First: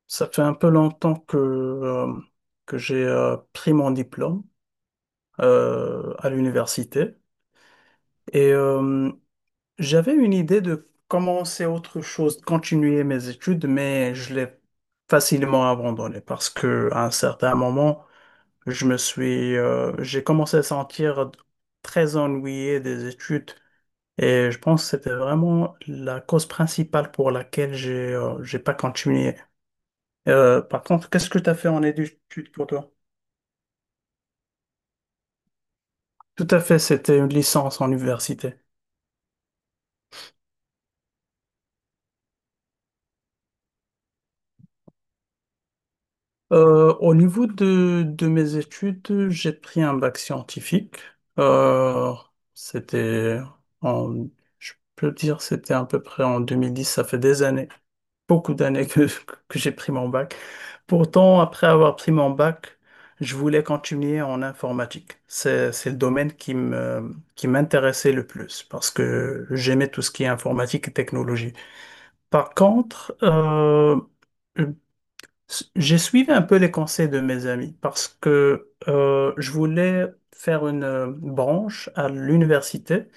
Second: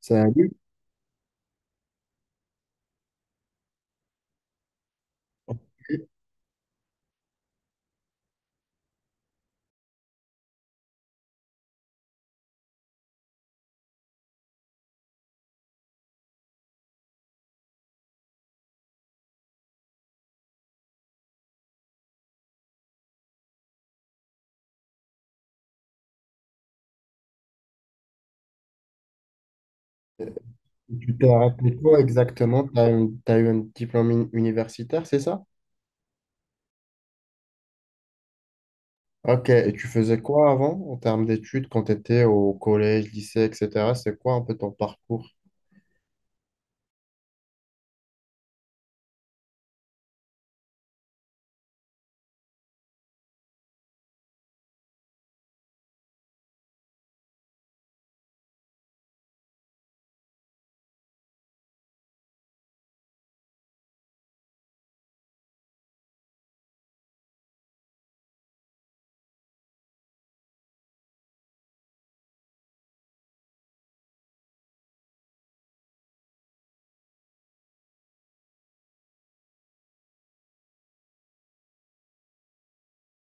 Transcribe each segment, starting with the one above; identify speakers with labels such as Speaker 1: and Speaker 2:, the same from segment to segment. Speaker 1: C'est un
Speaker 2: Ça fait
Speaker 1: livre.
Speaker 2: un peu longtemps que j'ai pris mon diplôme à l'université et j'avais une idée de commencer autre chose, de continuer mes études, mais je l'ai facilement abandonné parce que à un certain moment, j'ai commencé à sentir très ennuyé des études et je pense que c'était vraiment la cause principale pour laquelle j'ai pas continué. Par contre,
Speaker 1: Tu t'es
Speaker 2: qu'est-ce que tu as fait
Speaker 1: arrêté
Speaker 2: en
Speaker 1: quoi
Speaker 2: études pour
Speaker 1: exactement? Tu as,
Speaker 2: toi?
Speaker 1: eu t'as eu un diplôme universitaire, c'est ça?
Speaker 2: Tout à fait, c'était une licence en université.
Speaker 1: Ok, et tu faisais quoi avant en termes d'études quand tu étais au collège, lycée, etc.? C'est quoi un peu ton parcours?
Speaker 2: Au niveau de mes études, j'ai pris un bac scientifique. Euh, c'était en, je peux dire, c'était à peu près en 2010. Ça fait des années, beaucoup d'années que j'ai pris mon bac. Pourtant, après avoir pris mon bac, je voulais continuer en informatique. C'est le domaine qui m'intéressait le plus parce que j'aimais tout ce qui est informatique et technologie. Par contre, j'ai suivi un peu les conseils de mes amis parce que je voulais faire une branche à l'université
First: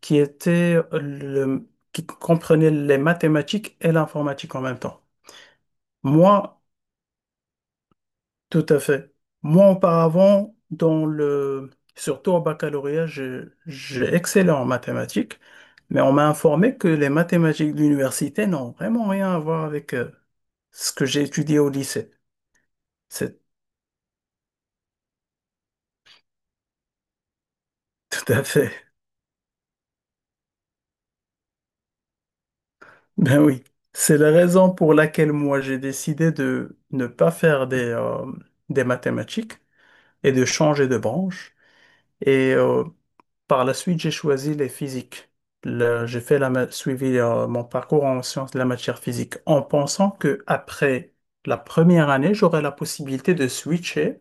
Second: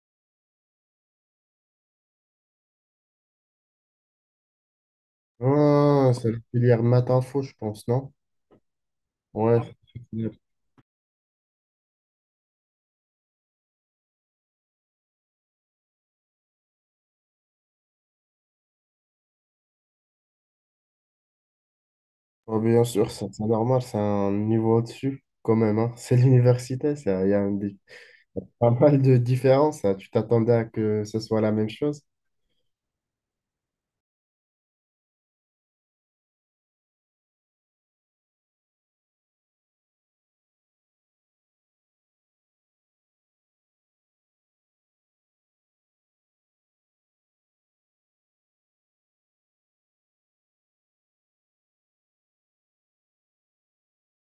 Speaker 2: qui comprenait les mathématiques et l'informatique en même temps.
Speaker 1: Ah, c'est la
Speaker 2: Moi,
Speaker 1: filière maths info, je pense, non?
Speaker 2: tout à fait. Moi,
Speaker 1: Ouais.
Speaker 2: auparavant, surtout au baccalauréat, j'ai excellé en mathématiques, mais on m'a informé que les mathématiques de l'université n'ont vraiment rien à voir avec ce que j'ai étudié au lycée.
Speaker 1: Ah, bien sûr, c'est
Speaker 2: C'est
Speaker 1: c'est normal, c'est un niveau au-dessus quand même, hein. C'est l'université, ça, il y a
Speaker 2: tout à
Speaker 1: pas
Speaker 2: fait.
Speaker 1: mal de différences, hein. Tu t'attendais à que ce soit la même chose?
Speaker 2: Ben oui. C'est la raison pour laquelle moi j'ai décidé de ne pas faire des mathématiques et de changer de branche. Et par la suite, j'ai choisi les physiques. J'ai fait suivi mon parcours en sciences de la matière physique en pensant que après la première année, j'aurais la possibilité de switcher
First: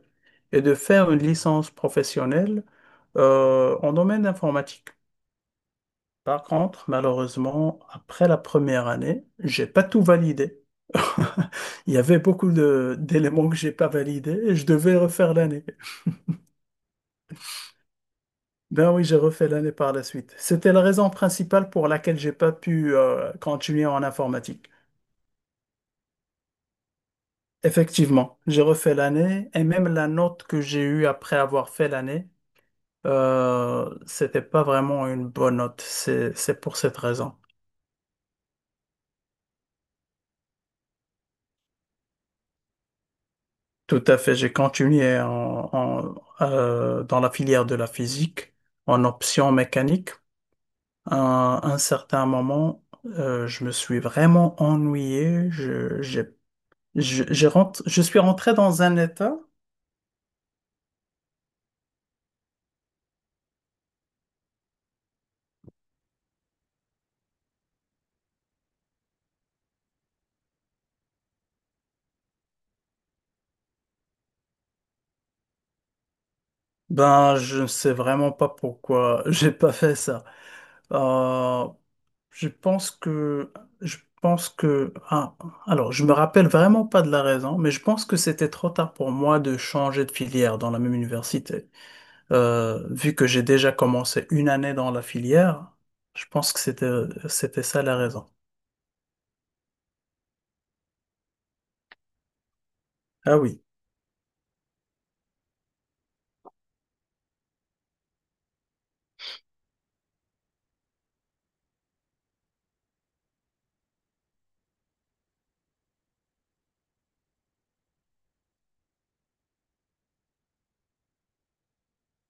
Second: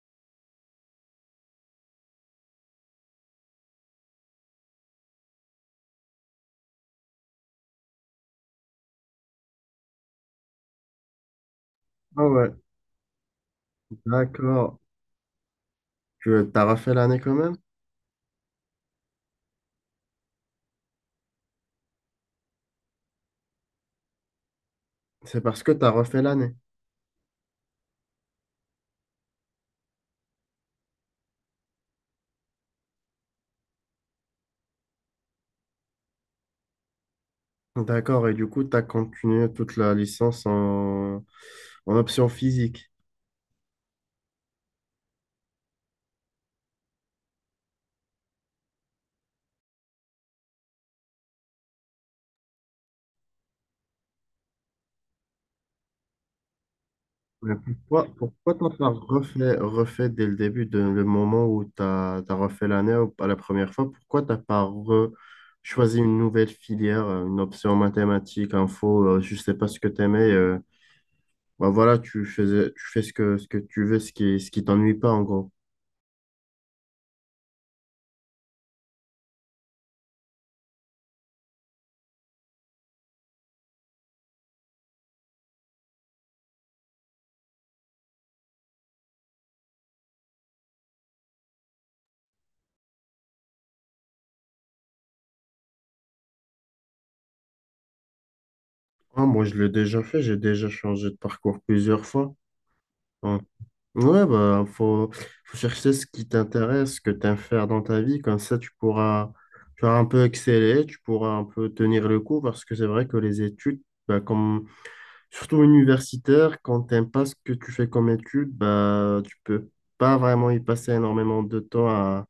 Speaker 2: et de faire une licence professionnelle en domaine informatique. Par contre, malheureusement, après la première année, j'ai pas tout validé. Il y avait
Speaker 1: Ah ouais,
Speaker 2: beaucoup d'éléments que j'ai pas validés et je
Speaker 1: d'accord.
Speaker 2: devais refaire l'année.
Speaker 1: Tu as refait l'année quand même?
Speaker 2: Ben oui, j'ai refait l'année par la suite. C'était la raison principale pour laquelle j'ai pas pu continuer en informatique.
Speaker 1: C'est parce que tu as refait l'année.
Speaker 2: Effectivement, j'ai refait l'année et même la note que j'ai eue après avoir fait l'année, c'était pas vraiment une bonne note. C'est pour cette raison.
Speaker 1: D'accord, et du coup, tu as continué toute la licence en, option physique.
Speaker 2: Tout à fait, j'ai continué dans la filière de la physique en option mécanique. À un certain moment, je me suis vraiment ennuyé. Je- j'ai je
Speaker 1: Mais
Speaker 2: rentre, je
Speaker 1: pourquoi,
Speaker 2: suis rentré
Speaker 1: pourquoi t'en
Speaker 2: dans
Speaker 1: as
Speaker 2: un état.
Speaker 1: refait dès le début, de, le moment où tu as, refait l'année ou pas la première fois, pourquoi t'as pas choisi une nouvelle filière, une option mathématiques, info, je sais pas ce que t'aimais, bah voilà, tu faisais, tu fais ce que, tu veux, ce qui t'ennuie pas en gros.
Speaker 2: Ben, je ne sais vraiment pas pourquoi j'ai pas fait ça. Euh, je pense que, je pense que, ah, alors, je me rappelle vraiment pas de la raison, mais je pense que c'était trop tard pour moi de changer de filière dans la même université. Vu que j'ai déjà commencé une année dans la filière, je pense que c'était ça la raison.
Speaker 1: Ah, moi, je l'ai déjà fait, j'ai déjà changé de parcours plusieurs fois.
Speaker 2: Ah
Speaker 1: En
Speaker 2: oui.
Speaker 1: Ouais, bah, faut chercher ce qui t'intéresse, ce que tu aimes faire dans ta vie. Comme ça, tu pourras, tu vas un peu exceller, tu pourras un peu tenir le coup parce que c'est vrai que les études, bah, comme, surtout universitaires, quand tu n'aimes pas ce que tu fais comme études, bah, tu peux pas vraiment y passer énormément de temps à,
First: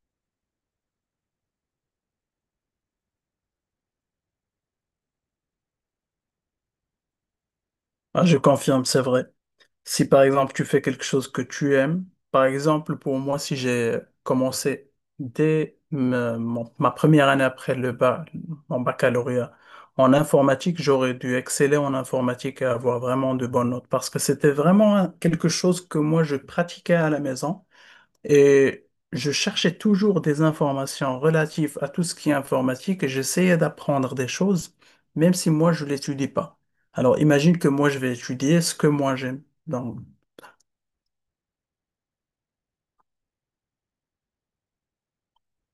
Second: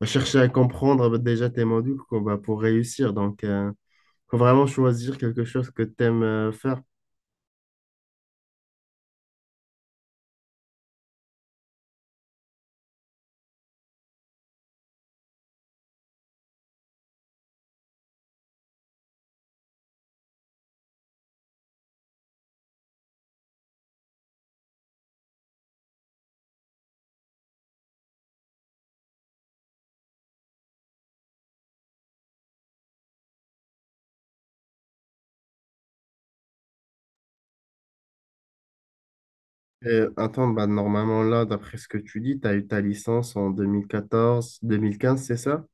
Speaker 1: à chercher à comprendre bah, déjà tes modules quoi, bah, pour réussir. Donc, faut vraiment choisir quelque chose que tu aimes faire.
Speaker 2: Ah, je confirme, c'est vrai. Si par exemple tu fais quelque chose que tu aimes, par exemple pour moi, si j'ai commencé dès ma première année après le bac, mon baccalauréat en informatique, j'aurais dû exceller en informatique et avoir vraiment de bonnes notes parce que c'était vraiment quelque chose que moi je pratiquais à la maison et je cherchais toujours des informations relatives à tout ce qui est informatique et j'essayais d'apprendre des choses même si moi je l'étudie pas. Alors imagine que moi je vais étudier ce que moi j'aime. Donc.
Speaker 1: Attends, bah, normalement, là, d'après ce que tu dis, tu as eu ta licence en 2014-2015, c'est ça?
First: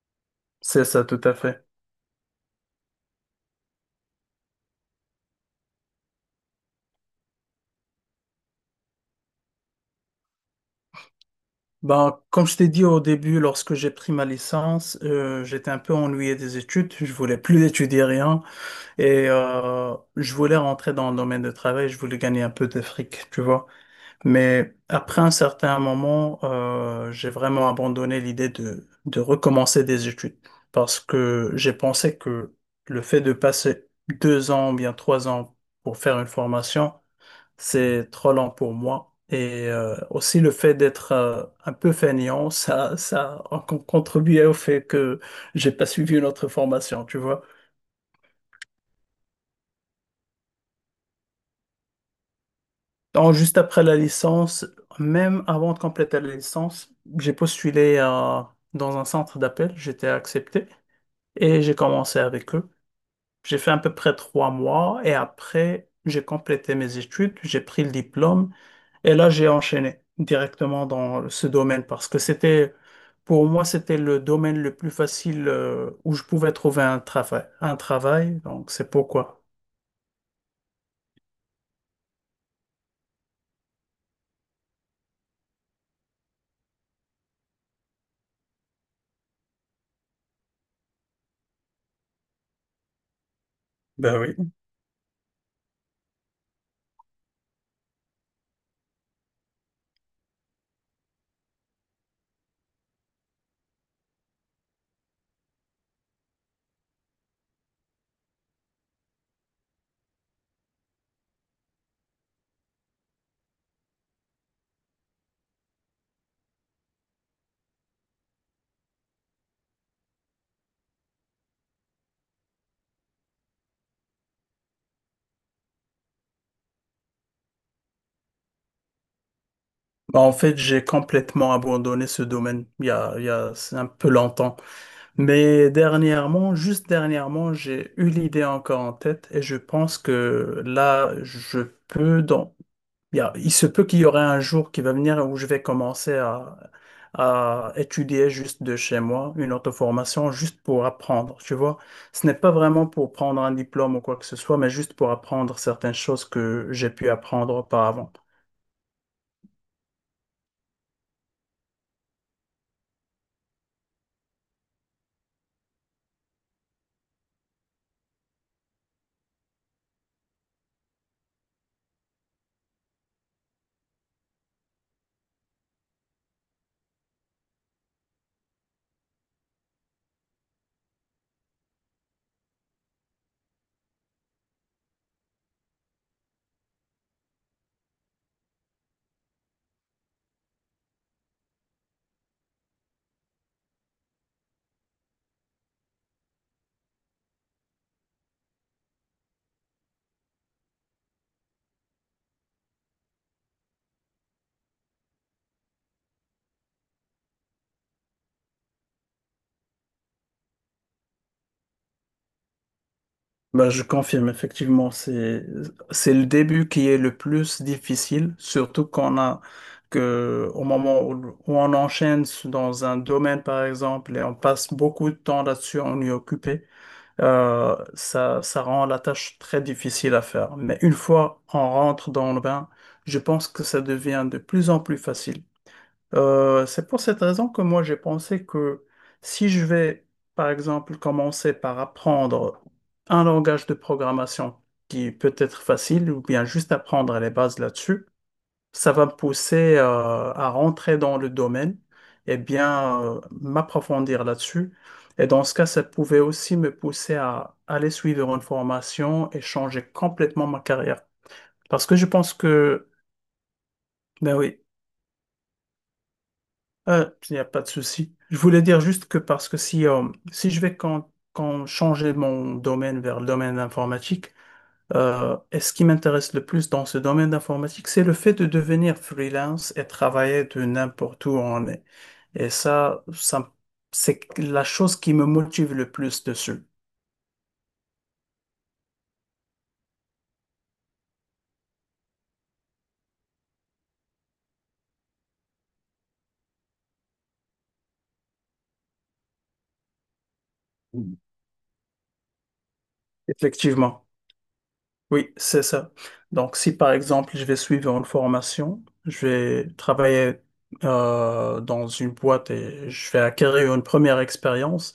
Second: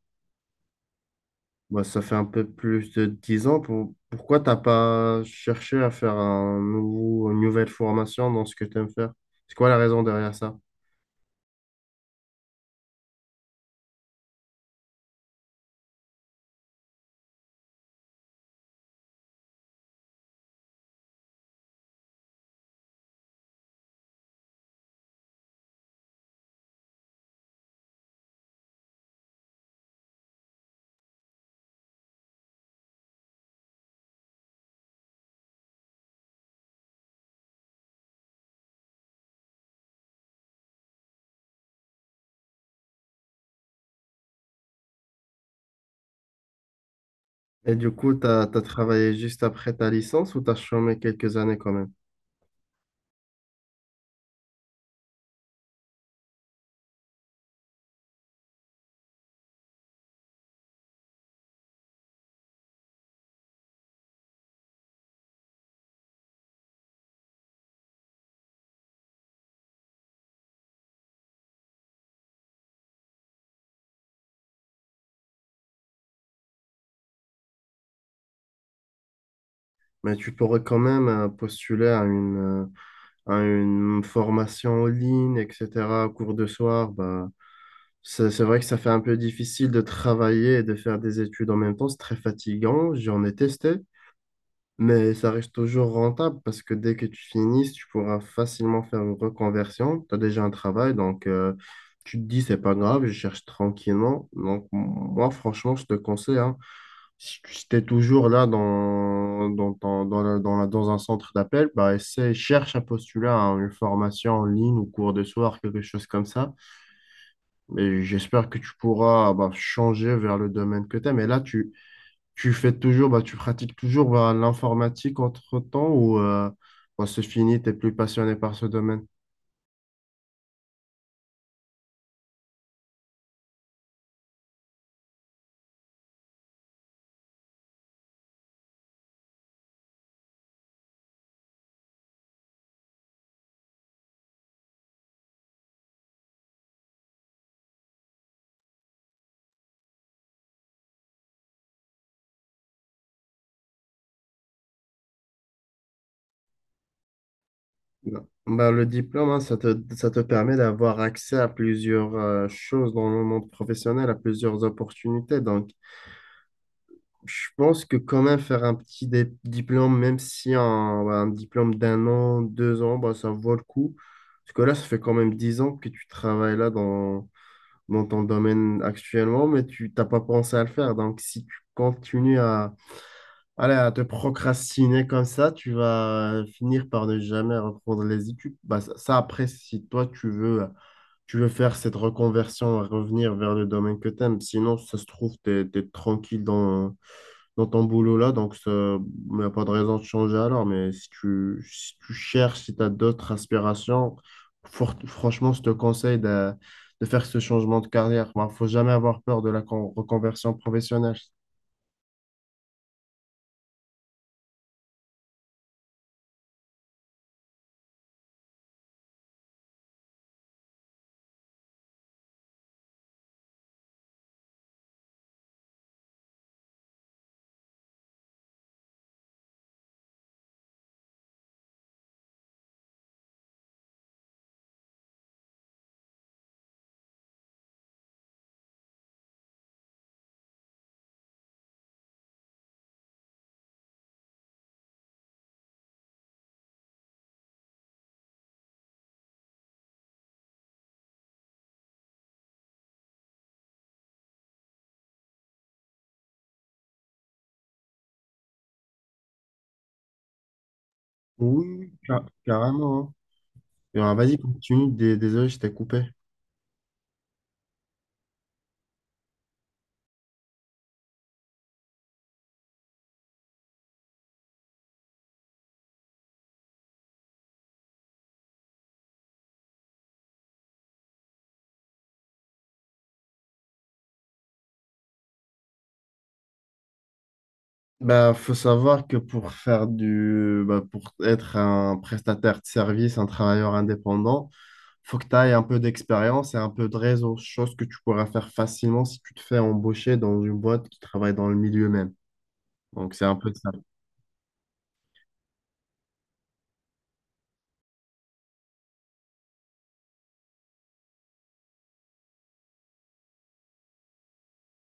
Speaker 2: C'est ça, tout à fait.
Speaker 1: Bah, ça fait un peu plus de 10 ans. Pourquoi t'as pas cherché à faire un nouveau, une nouvelle formation dans ce que tu aimes faire? C'est quoi la raison derrière ça?
Speaker 2: Ben, comme je t'ai dit au début, lorsque j'ai pris ma licence, j'étais un peu ennuyé des études. Je voulais plus étudier rien et je voulais rentrer dans le domaine de travail. Je voulais gagner un peu de fric, tu vois. Mais après un certain moment, j'ai vraiment abandonné l'idée de recommencer des études parce que j'ai pensé que le fait de passer 2 ans ou bien 3 ans pour faire une formation, c'est trop lent pour moi. Et aussi le fait d'être un peu fainéant, ça a contribué au fait que j'ai pas suivi une autre formation, tu vois.
Speaker 1: Et du coup, tu as, travaillé juste après ta licence ou tu as chômé quelques années quand même?
Speaker 2: Donc, juste après la licence, même avant de compléter la licence, j'ai postulé dans un centre d'appel, j'étais accepté et j'ai commencé avec eux. J'ai fait à peu près 3 mois et après, j'ai complété mes études, j'ai pris le diplôme. Et là, j'ai enchaîné directement dans ce domaine parce que c'était, pour moi, c'était le domaine le plus facile où je pouvais trouver un travail. Un travail, donc c'est pourquoi.
Speaker 1: Mais tu pourrais quand même postuler à une formation en ligne, etc., cours de soir. Bah, C'est vrai que ça fait un peu difficile de travailler et de faire des études en même temps. C'est très fatigant. J'en ai testé,
Speaker 2: Ben oui.
Speaker 1: mais ça reste toujours rentable parce que dès que tu finis, tu pourras facilement faire une reconversion. Tu as déjà un travail, donc tu te dis, c'est pas grave, je cherche tranquillement. Donc, moi, franchement, je te conseille, hein, si tu es toujours là dans, dans, ton- dans, la- dans la- dans un centre d'appel, bah, essaie, cherche à postuler à une formation en ligne ou cours de soir, quelque chose comme ça. Et j'espère que tu pourras bah, changer vers le domaine que tu aimes. Et là, tu, fais toujours, bah, tu pratiques toujours bah, l'informatique entre-temps ou bah, c'est fini, tu plus passionné par ce domaine?
Speaker 2: Bah, en fait, j'ai complètement abandonné ce domaine il y a un peu longtemps. Mais dernièrement, juste dernièrement, j'ai eu l'idée encore en tête et je pense que là. Peux, dans, Bien, il se peut qu'il y aurait un jour qui va venir où je vais commencer à étudier juste de chez moi, une auto-formation, juste pour apprendre, tu vois. Ce n'est pas vraiment pour prendre un diplôme ou quoi que ce soit, mais juste pour apprendre certaines choses que j'ai pu apprendre auparavant.
Speaker 1: Non. Bah, le diplôme, hein, ça te permet d'avoir accès à plusieurs choses dans le monde professionnel, à plusieurs opportunités. Donc, je pense que quand même faire un petit diplôme, même si un, bah, un diplôme d'1 an, 2 ans, bah, ça vaut le coup. Parce que là, ça fait quand même 10 ans que tu travailles là dans, ton domaine actuellement, mais tu t'as pas pensé à le faire. Donc, si tu continues à, allez, à te procrastiner comme ça, tu vas finir par ne jamais reprendre les études. Bah, ça, après, si toi, tu veux faire cette reconversion, revenir vers le domaine que t'aimes. Sinon, ça se trouve, t'es, tranquille dans ton boulot là, donc ça, il n'y a pas de raison de changer alors. Mais si tu, cherches, si tu as d'autres aspirations, franchement, je te conseille de faire ce changement de carrière. Il ne faut jamais avoir peur de la reconversion professionnelle.
Speaker 2: Ben, je confirme, effectivement, c'est le début qui est le plus difficile, surtout au moment où on enchaîne dans un domaine, par exemple, et on passe beaucoup de temps là-dessus, on y est occupé. Ça, ça rend la tâche très difficile à faire. Mais une fois on rentre dans le bain, je pense que ça devient de plus en plus facile. C'est pour cette raison que moi j'ai pensé que si je vais, par exemple, commencer par apprendre un langage de programmation qui peut être facile ou bien juste apprendre les bases là-dessus, ça va me pousser à rentrer dans le domaine et bien m'approfondir là-dessus. Et dans ce cas, ça pouvait aussi me pousser à aller suivre une formation et changer complètement ma carrière.
Speaker 1: Oui,
Speaker 2: Parce
Speaker 1: oui,
Speaker 2: que je pense que,
Speaker 1: carrément, hein. Et,
Speaker 2: Ben
Speaker 1: vas-y,
Speaker 2: oui,
Speaker 1: continue. Désolé, je t'ai coupé.
Speaker 2: il n'y a pas de souci. Je voulais dire juste que parce que si je vais quand changer mon domaine vers le domaine informatique. Et ce qui m'intéresse le plus dans ce domaine d'informatique, c'est le fait de devenir freelance et travailler de n'importe où on est. Et ça, c'est la chose qui me motive le plus dessus.
Speaker 1: Bah, faut savoir que pour faire du, bah, pour être un prestataire de service, un travailleur indépendant, faut que tu ailles un peu d'expérience et un peu de réseau, chose que tu pourras faire facilement si tu te fais embaucher dans une boîte qui travaille dans le milieu même. Donc, c'est un peu ça.
Speaker 2: Effectivement. Oui, c'est ça. Donc, si par exemple, je vais suivre une formation, je vais travailler dans une boîte et je vais acquérir une première expérience.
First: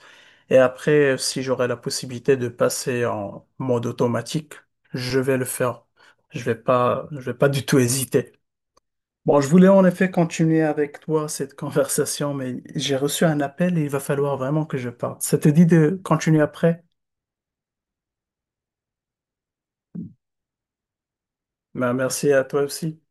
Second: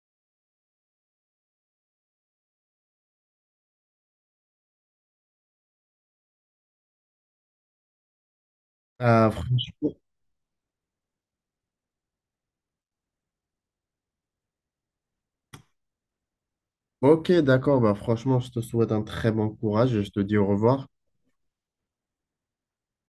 Speaker 2: Et après, si j'aurai la possibilité de passer en mode automatique, je vais le faire. Je vais pas du tout hésiter.
Speaker 1: Ah,
Speaker 2: Bon, je voulais en
Speaker 1: franchement,
Speaker 2: effet continuer avec toi cette conversation, mais j'ai reçu un appel et il va falloir vraiment que je parte. Ça te dit de continuer après?
Speaker 1: ok, d'accord. Bah, franchement, je te souhaite un très bon courage et je te dis au revoir.
Speaker 2: Ben, merci à toi aussi.